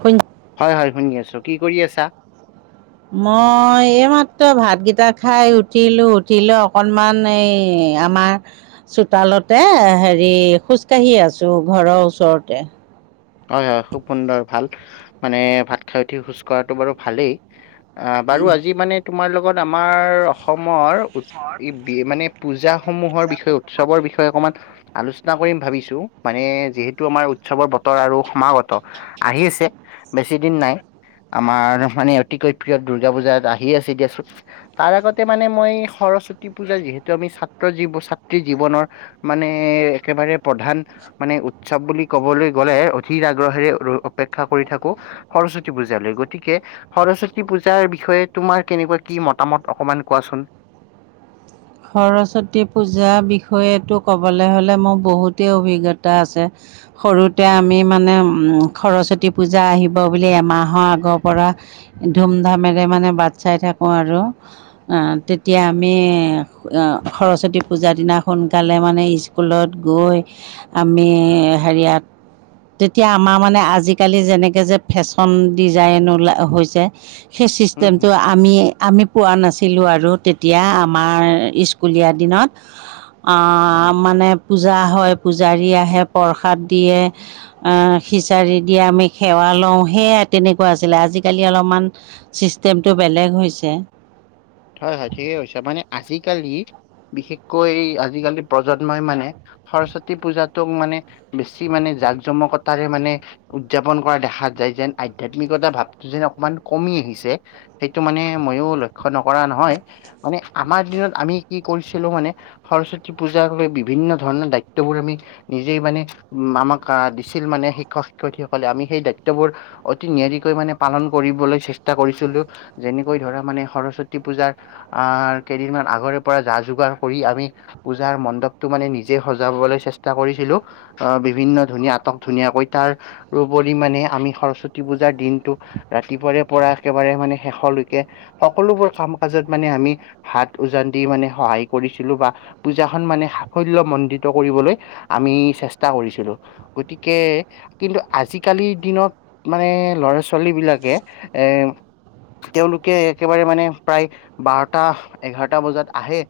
শুনিছা? হয় হয়, শুনি আছোঁ, কি কৰি আছা? মই, এইমাত্ৰ ভাতকেইটা খাই উঠিলোঁ উঠিলো, উঠিলৈ অকণমান এই - আমাৰ চোতালতে হেৰি খোজকাঢ়ি আছোঁ ঘৰৰ ওচৰতে। হয় হয়, খুব সুন্দৰ ভাল মানে ভাত খাই উঠি খোজ কঢ়াটো বাৰু ভালেই। আহ বাৰু আজি মানে তোমাৰ লগত আমাৰ অসমৰ- উম বি মানে পূজা সমূহৰ বিষয়ে উৎসৱৰ বিষয়ে অকণমান আলোচনা- চনা কৰিম ভাবিছো মানে যিহেতু আমাৰ উৎসৱৰ ব- তৰ আৰু সমাগত আহি আছে বেছি দিন নাই। আমাৰ মানে, অতিকৈ প্ৰিয় দুৰ্গা পূজাত আহি আছে দিয়াচোন। তাৰ আগতে মানে মই সৰস্বতী পূজা, যিহেতু আমি ছাত্ৰ জীৱ, ছাত্ৰী জীৱনৰ - মানে একেবাৰে প্ৰধান মানে উৎসৱ বুলি ক'বলৈ - গলে অধিক আগ্ৰহেৰে অপেক্ষা কৰি থাকো সৰস্বতী পূজালৈ, গতিকে - সৰস্বতী পূজাৰ বিষয়ে তোমাৰ কেনেকুৱা কি মতামত অকমান কোৱাচোন? সৰস্বতী পূজাৰ বিষয়েটো ক'বলে হ'লে মোৰ বহুতেই অভিজ্ঞতা আছে। সৰুতে আমি মানে সৰস্বতী পূজা আহিব বুলি এমাহৰ আগৰ পৰা - ধুমধামেৰে মানে বাট চাই থাকোঁ আৰু তেতিয়া আমি - অ', সৰস্বতী পূজাৰ দিনা সোনকালে, মানে, স্কুলত গৈ আমি হেৰিয়াত তেতিয়া আমাৰ, মানে, আজিকালি যেনেকে যে ফেশ্বন ডিজাইন ওলা হৈছে সেই চিষ্টেমটো আমি আমি পোৱা নাছিলোঁ আৰু তেতিয়া আমাৰ স্কুলীয়া দিনত, অ', মানে পূজা হয়, পূজাৰী আহে, প্ৰসাদ দিয়ে। অ', খিচাৰি দিয়ে, আমি সেৱা লওঁ, সেয়াই তেনেকুৱা আছিলে, আজিকালি অলপমান ছিষ্টেমটো বেলেগ হৈছে। হয় হয়, ঠিকেই কৈছে, মানে আজিকালি, বিশেষকৈ আজিকালি প্ৰজন্মই, মানে সৰস্বতী পূজাটোক, মানে, বেছি, মানে, জাক জমকতাৰে মানে উদযাপন কৰা দেখা যায়, যেন আধ্যাত্মিকতা ভাৱটো যেন অকমান কমি আহিছে। সেইটো মানে, ময়ো লক্ষ্য নকৰা নহয়, মানে আমাৰ দিনত আমি কি কৰিছিলোঁ মানে সৰস্বতী পূজাক লৈ বিভিন্ন ধৰণৰ দায়িত্ববোৰ আমি নিজেই, মানে, আমাক দিছিল, মানে শিক্ষক শিক্ষয়িত্ৰীসকলে, আমি সেই দায়িত্ববোৰ অতি নিয়াৰিকৈ, মানে, পালন কৰিবলৈ চেষ্টা কৰিছিলোঁ, যেনেকৈ ধৰা, মানে সৰস্বতী পূজাৰ, আহ, কেইদিনমান আগৰে পৰা যা যোগাৰ কৰি আমি পূজাৰ মণ্ডপটো, মানে, নিজে সজাবলৈ চেষ্টা কৰিছিলো। অ', বিভিন্ন ধুনীয়া, আটক ধুনীয়াকৈ, তাৰ উপৰি মানে আমি সৰস্বতী পূজাৰ দিনটো ৰাতিপুৱাৰে পৰা একেবাৰে, মানে, শেষলৈকে সকলোবোৰ কাম কাজত, মানে, আমি হাত উজান দি, মানে, সহায় কৰিছিলোঁ বা পূজাখন, মানে, সাফল্যমণ্ডিত কৰিবলৈ আমি চেষ্টা কৰিছিলোঁ। গতিকে কিন্তু আজিকালিৰ দিনত, মানে, লৰা ছোৱালীবিলাকে এ তেওঁলোকে একেবাৰে, মানে, প্ৰায় বাৰটা এঘাৰটা বজাত আহে।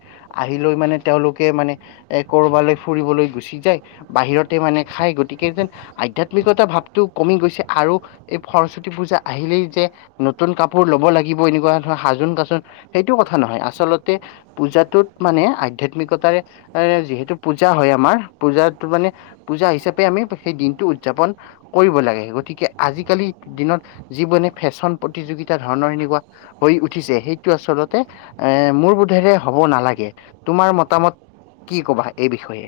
আহিলেই, মানে, তেওঁলোকে, মানে, এ কৰবালৈ ফুৰিবলৈ গুচি যায়। বাহিৰতে, মানে, খাই, গতিকে যেন আধ্যাত্মিকতাৰ ভাৱটো কমি গৈছে আৰু এই সৰস্বতী পূজা আহিলেই যে নতুন কাপোৰ লব লাগিব, এনেকুৱা ধৰণৰ সাজোন কাচোন সেইটো কথা নহয় আচলতে পূজাটোত, মানে, আধ্যাত্মিকতাৰে, যিহেতু পূজা হয়, আমাৰ পূজাটো মানে পূজা হিচাপে আমি সেই দিনটো উদযাপন কৰিব লাগে গতিকে আজিকালিৰ দিনত যিবোৰ ফেশ্বন প্ৰতিযোগিতা ধৰণৰ এনেকুৱা হৈ উঠিছে সেই আচলতে এ মোৰ বোধেৰে হ'ব নালাগে তোমাৰ মতামত কি কবা এই বিষয়ে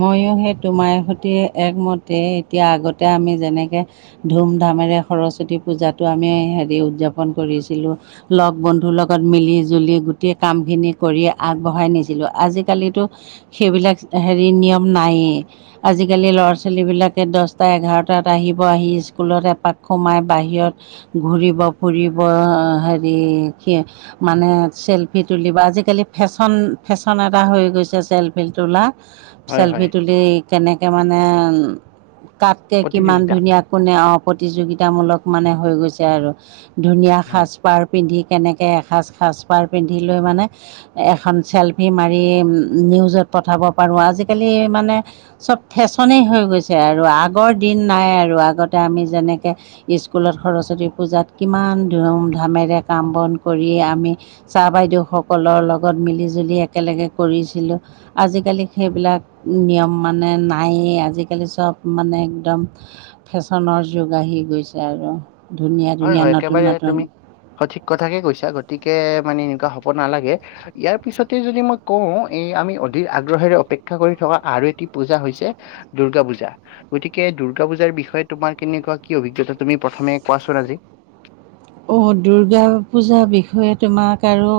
ময়ো সেই তোমাৰ সৈতে একমতে এতিয়া আগতে আমি যেনেকৈ ধুমধামেৰে সৰস্বতী পূজাটো আমি হেৰি উদযাপন কৰিছিলোঁ লগ বন্ধুৰ লগত মিলি জুলি গোটেই কামখিনি কৰি আগবঢ়াই নিছিলো আজিকালিতো সেইবিলাক হেৰি নিয়ম নায়েই আজিকালি ল'ৰা ছোৱালী বিলাকে দছটা এঘাৰটাত আহিব আহি স্কুলত এপাক সোমাই, বাহিৰত ঘূৰিব ফুৰিব হেৰি কি মানে, চেলফি তুলিব, আজিকালি ফেশ্বন, ফেশ্বন এটা হৈ গৈছে চেলফি তোলা। হয় হয় চেলফি তুলি কেনেকে মানে, কাতকে কিমান প্ৰতিযোগিতা ধুনীয়া কোনে অ প্ৰতিযোগিতামূলক মানে হৈ গৈছে আৰু ধুনীয়া হয় সাজ পাৰ পিন্ধি কেনেকৈ এসাঁজ সাজপাৰ পিন্ধি লৈ মানে এখন চেলফি মাৰি নিউজত পঠাব পাৰো আজিকালি মানে চব ফেশ্বনে হৈ গৈছে আৰু আগৰ দিন নাই আৰু আগতে আমি যেনেকে স্কুলত সৰস্বতী পূজাত কিমান ধুমধামেৰে কাম বন কৰি আমি ছাৰ বাইদেউ সকলৰ লগত মিলি জুলি একেলগে কৰিছিলো আজিকালি সেইবিলাক নিয়ম মানে নায়েই আজি কালি চব মানে একদম ফেশ্বনৰ যুগ আহি গৈছে আৰু ধুনীয়া হয় ধুনীয়া হয় নতুন একেবাৰে তুমি নতুন সঠিক কথাকে কৈছা গতিকে মানে এনেকুৱা হ'ব নালাগে। ইয়াৰ পিছতে যদি মই কওঁ এই আমি অধিক আগ্ৰহেৰে অপেক্ষা কৰি থকা আৰু এটি পূজা হৈছে। দূৰ্গা পূজা গতিকে দূৰ্গা পূজাৰ বিষয়ে তোমাৰ কেনেকুৱা কি অভিজ্ঞতা তুমি প্ৰথমে কোৱাচোন। [unintelligible] ৰাজি অ দূৰ্গা পূজাৰ বিষয়ে তোমাক আৰু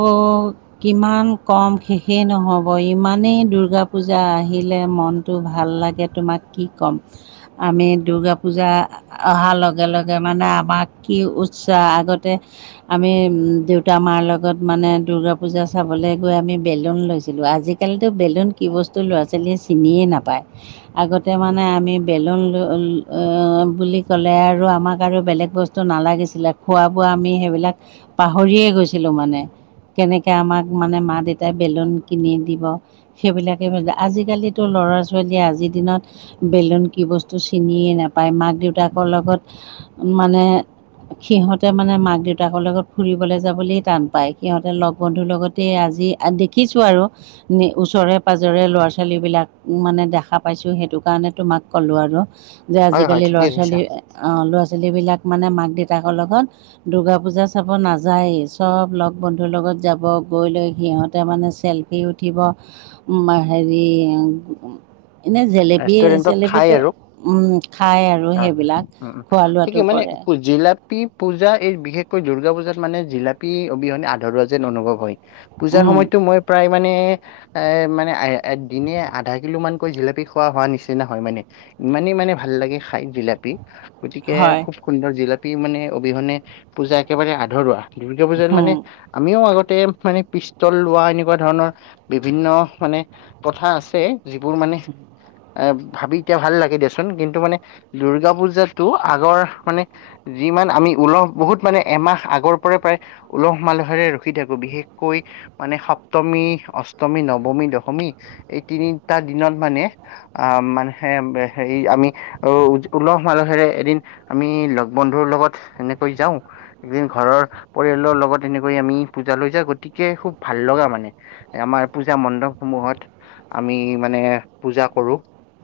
কিমান কম শেষেই নহ'ব ইমানেই দূৰ্গা পূজা আহিলে মন তো ভাল লাগে তোমাক কি ক'ম। আমি দুৰ্গা পূজা অহাৰ লগে লগে মানে আমাক কি উৎস চোৱা আগতে আমি দেউতা মাৰ লগত মানে দুৰ্গা পূজা চাবলৈ গৈ আমি বেলুন লৈছিলোঁ আজি আজি কালিতো বেলুন কি বস্তু ল'ৰা-ছোৱালীয়ে চিনিয়ে নাপায়। আগতে মানে আমি বেলুন বুলি ক'লে আৰু আমাক আৰু বেলেগ বস্তু নালাগিছিলে খোৱা বোৱা আমি সেইবিলাক পাহৰিয়ে গৈছিলো মানে। কেনেকে আমাক মানে মা দেউতাই বেলুন কিনি দিব। সেইবিলাকে আজিকালিতো ল'ৰা-ছোৱালীয়ে আজিৰ দিনত বেলুন কি বস্তু চিনিয়ে নাপায় মাক দেউতাকৰ লগত মানে সিহঁতে মানে মাক দেউতাকৰ লগত ফুৰিবলে যাবলৈ টান পায় সিহঁতে লগ বন্ধুৰ লগতেই আজি দেখিছো আৰু ওচৰে পাজৰে ল'ৰা ছোৱালী বিলাক মানে দেখা পাইছো সেইটো কাৰণে তোমাক ক'লো আৰু যে হয় হয় আজিকালি ঠিকে কৈছা ল'ৰা-ছোৱালী ল'ৰা-ছোৱালীবিলাক মানে মাক দেউতাকৰ লগত দুৰ্গা পূজা চাব নাযায়েই চব লগ বন্ধুৰ লগত যাব গৈ লৈ সিহঁতে মানে চেল সি উঠিব হেৰি এনেই জেলেপি ৰেষ্টুৰেন্টত খাই চেলেপীটো আৰু উম খাই আৰু হয় হয়। সেইবিলাক উম উম খোৱা ঠিকেই লোৱাটো মানে কৰে। পু- জিলাপি পূজা এই বিশেষকৈ দূৰ্গা পূজাত মানে জিলাপী অবিহনে আধৰুৱা যেন অনুভৱ হয়। পূজাৰ উম। সময়তটো মই প্ৰায় মানে এ মানে দিনে আধা কিলো মানকৈ জিলাপি খোৱা হোৱা নিচিনা হয় মানে, ইমানেই মানে ভাল লাগে খাই জিলাপী গতিকে হয় খুব সুন্দৰ জিলাপি মানে অবিহনে পূজা একেবাৰে আধৰুৱা দূৰ্গা পূজাত হুম, মানে আমিও আগতে মানে পিষ্টল লোৱা এনেকুৱা ধৰণৰ বিভিন্ন মানে প্ৰথা আছে যিবোৰ মানে এ ভাবি কে ভাল লাগে দেচোন কিন্তু মানে দুৰ্গা পূজাতটো আগৰ মানে যিমান আমি ওলাও বহুত মানে এমাহ আগৰ পৰা প্ৰায় উলহ মালহেৰে ৰখি থাকো বিশেষকৈ মানে সপ্তমী অষ্টমী নৱমী দশমী এই তিনিটা দিনত মানে আ মানহে হেৰি আমি আৰু উলহ মালহেৰে এদিন আমি লগ বন্ধুৰ লগত এনেকৈ যাওঁ। এদিন ঘৰৰ পৰিয়ালৰ লগত এনেকৈয় আমি পূজা লৈ যা গতিকে খুব ভাল লগা মানে। আমাৰ পূজা মণ্ডপ সমূহত আমি মানে পূজা কৰোঁ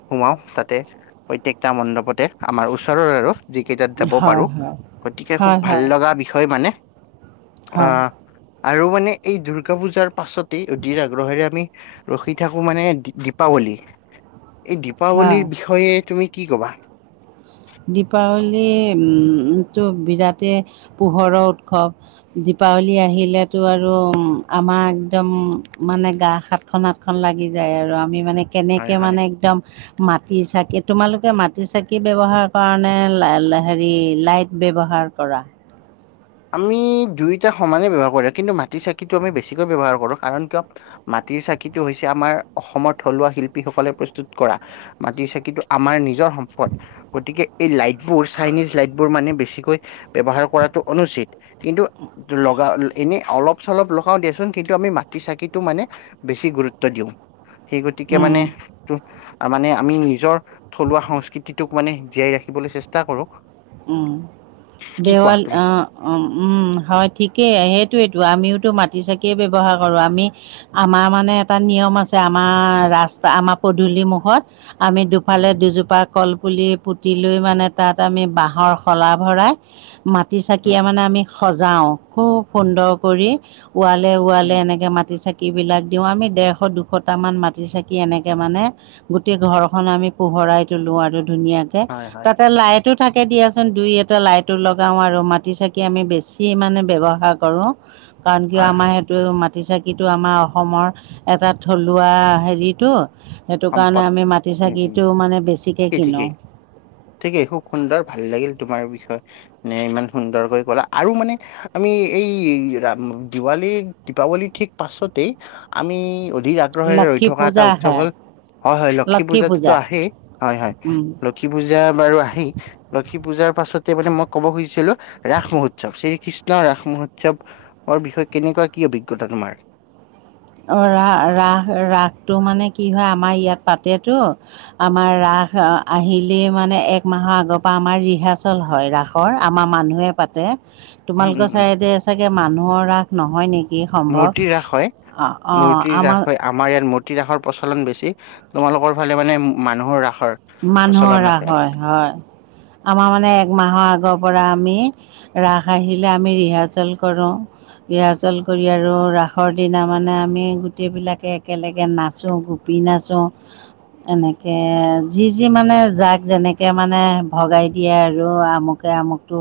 সোমাও তাতে প্ৰত্যকটা মণ্ডপতে আমাৰ ওচৰৰ আৰু যিকেইটাত যাব হয় পাৰো হয় গতিকে খুব হয় ভাল হয় লগা বিষয় মানে। হয় আহ আৰু মানে এই দুৰ্গা পূজাৰ পাছতেই অধিৰ আগ্ৰহেৰে আমি ৰখি থাকো মানে দি দীপাৱলী এই হয় দীপাৱলীৰ বিষয়ে তুমি কি কবা দীপাৱলী উম টো বিৰাটে পোহৰৰ উৎসৱ দীপাৱলী আহিলেতো আৰু উম আমাৰ একদম মানে গা হাত খন হাতখন লাগি যায় আৰু আমি মানে হয় কেনেকে হয় মানে একদম মাটি চাকি তোমালোকে মাটি চাকি ব্যৱহাৰ কৰানে লা লা হেৰি লাইট ব্যৱহাৰ কৰা আমি দুয়োটা সমানে ব্যৱহাৰ কৰে কিন্তু মাটি চাকিটো আমি বেছিকৈ ব্যৱহাৰ কৰোঁ কাৰণ কিয় মাটিৰ চাকিটো হৈছে আমাৰ অসমৰ থলুৱা শিল্পীসকলে প্ৰস্তুত কৰা মাটি চাকিটো আমাৰ নিজৰ সম্পদ গতিকে এই লাইট বো চাইনিজ লাইট বোৰ মানে বেছিকৈ ব্যৱহাৰ কৰাটো অনুচিত কিন্তু লগা এনে অলপ চলপ লগাও দিয়াচোন কিন্তু আমি মাটি চাকিটো মানে বেছি গুৰুত্ব দিওঁ সেই গতিকে উম, মানে টো আ মানে আমি নিজৰ থলুৱা সংস্কৃতিটোক মানে জীয়াই ৰাখিবলে চেষ্টা কৰো উম কি কোৱা দেৱাল তুমি আ অ উম হয় ঠিকেই সেইটোয়েতো আমিওতো মাটি চাকিয়ে ব্যৱহাৰ কৰো আমি আমাৰ মানে এটা নিয়ম আছে আমাৰ ৰাচ আমাৰ পদূলি মুখত আমি উম দুফালে দুজোপা কলপুলি পুতি লৈ মানে তাত আমি বাঁহ হৰ শলা ভৰাই মাটি উম চাকিয়ে উম মানে আমি সজাওঁ খুব সুন্দৰ কৰি ওৱালে ওৱালে উম এনেকে মাটি চেক কিবিলাক দিওঁ আমি ডেৰশ দুশটামান মাটি চাকি এনেকে মানে গোটেই ঘৰখন আমি পোহৰাই তলো আৰু ধুনীয়াকে হয় হয় তাতে লাইটো থাক কে দিয়াচোন দুই এটা লাইটো লগাও আৰু মাটি চাকি আমি বেছি মানে ব্যৱহাৰ কৰো কাৰণ কিয় হয় আমাৰ হয় হেত টো মাটি চাকিটো আমাৰ অসমৰ এটা থলুৱা হেৰিটো সেইটো কাৰণে সম্পদ আমি মাটি উম উম চাকিটো মানে বেছিকে ঠিকেই কিনো ঠিকেই ঠিকেই খুব সুন্দৰ ভাল লাগিল তোমাৰ বিষয়ে মানে ইমান সুন্দৰকৈ ক'লা আৰু মানে আমি এই ৰা দিৱালীৰ দীপাৱলী ঠিক পাছতেই আমি দি আগ্ৰহেৰে ৰৈ লক্ষী থকা পূজা এটা উৎসৱ আহে হ'ল হয় হয় লক্ষী পূজাতোটো আহেই হয় হয় উম লক্ষী পূজা বাৰু আহেই লক্ষী পূজাৰ পাছতে মানে মই ক'ব খুজিছিলো ৰাস মহোৎসৱ শ্ৰীকৃষ্ণ ৰাস মহোৎসৱ অৰ বিষয়ে কেনেকুৱা কি অভিজ্ঞতা তোমাৰ অ ৰা ৰাস ৰাসটো মানে কি হয় আমাৰ ইয়াত পাতেতো আমাৰ ৰাস অ আহিলেই মানে এক মাহৰ আগৰ পা আমাৰ ৰিহাৰ্চল হয় ৰাস কৰ আমাৰ মানুহে পাতে উম উম তোমালোকৰ উম চাইদে চাগে মানুহৰ ৰাস নহয় নেকি মূৰ্তি সম্ভৱ ৰাস হয় অঁ অঁ মূৰ্তি আমাৰ ৰাস হৈ আম মাৰ ইয়াত মূৰ্তি ৰাসৰ প্ৰচলন বেছি তোমালোকৰ ফালে মানে উম মানুহৰ ৰাসৰ মানুহৰ প্ৰচলন ৰাস আছে হয় হয় আমাৰ মানে একমাহৰ আগৰ পৰা আমি ৰাস আহিলে আমি ৰিহাৰ্চেল কৰোঁ ৰিহাৰ্চল কৰি আৰু ৰাসৰ দিনা মানে আমি গোটেইবিলাকে একেলেগে নাচো গো পি নাচো এনেকে যি যি মানে জাক যেনেকে মানে ভগাই দিয়ে আৰু আমুকে আমুকটো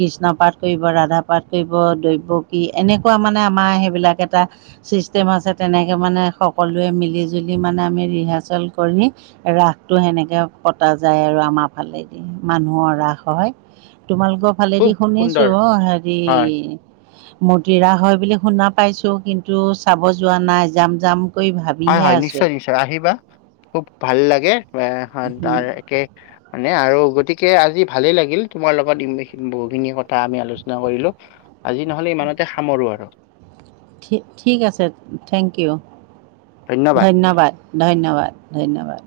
কৃষ্ণ পাঠ কৰিব ৰাধা পাঠ কইব দৈৱকী এনেকুৱা মানে আমাৰ সেইবিলাক এটা ছিষ্টেম আছে তেনেকৈ মানে সকলোৱে মিলি জুলি মানে আমি ৰিহাৰ্চেল কৰি ৰাখ তো সেনেকে আৰু পতা যায় আৰু আমাৰ ফালেদি মানুহৰ ৰাস হয় তোমালোকক খুব ভালেদি শুনিছো সুন্দৰ অ হেৰি হয় মতিৰা হয় বুলি শুনা পাইছো কিন্তু চাব যোৱা নাই জাম জাম হয় হয় নিশ্চয় নিশ্চয় আহিবা খুব ভাল লাগে এ তাৰ একে মানে আৰু গতিকে আজি ভালেই লাগিল তোমাৰ লগত বহুখিনি কথা আমি আলোচনা কৰিলো আজি নহ'লে ইমানতে সামৰোঁ আৰু ঠিক আছে থেংক ইউ ধন্যবাদ ধন্যবাদ ধন্যবাদ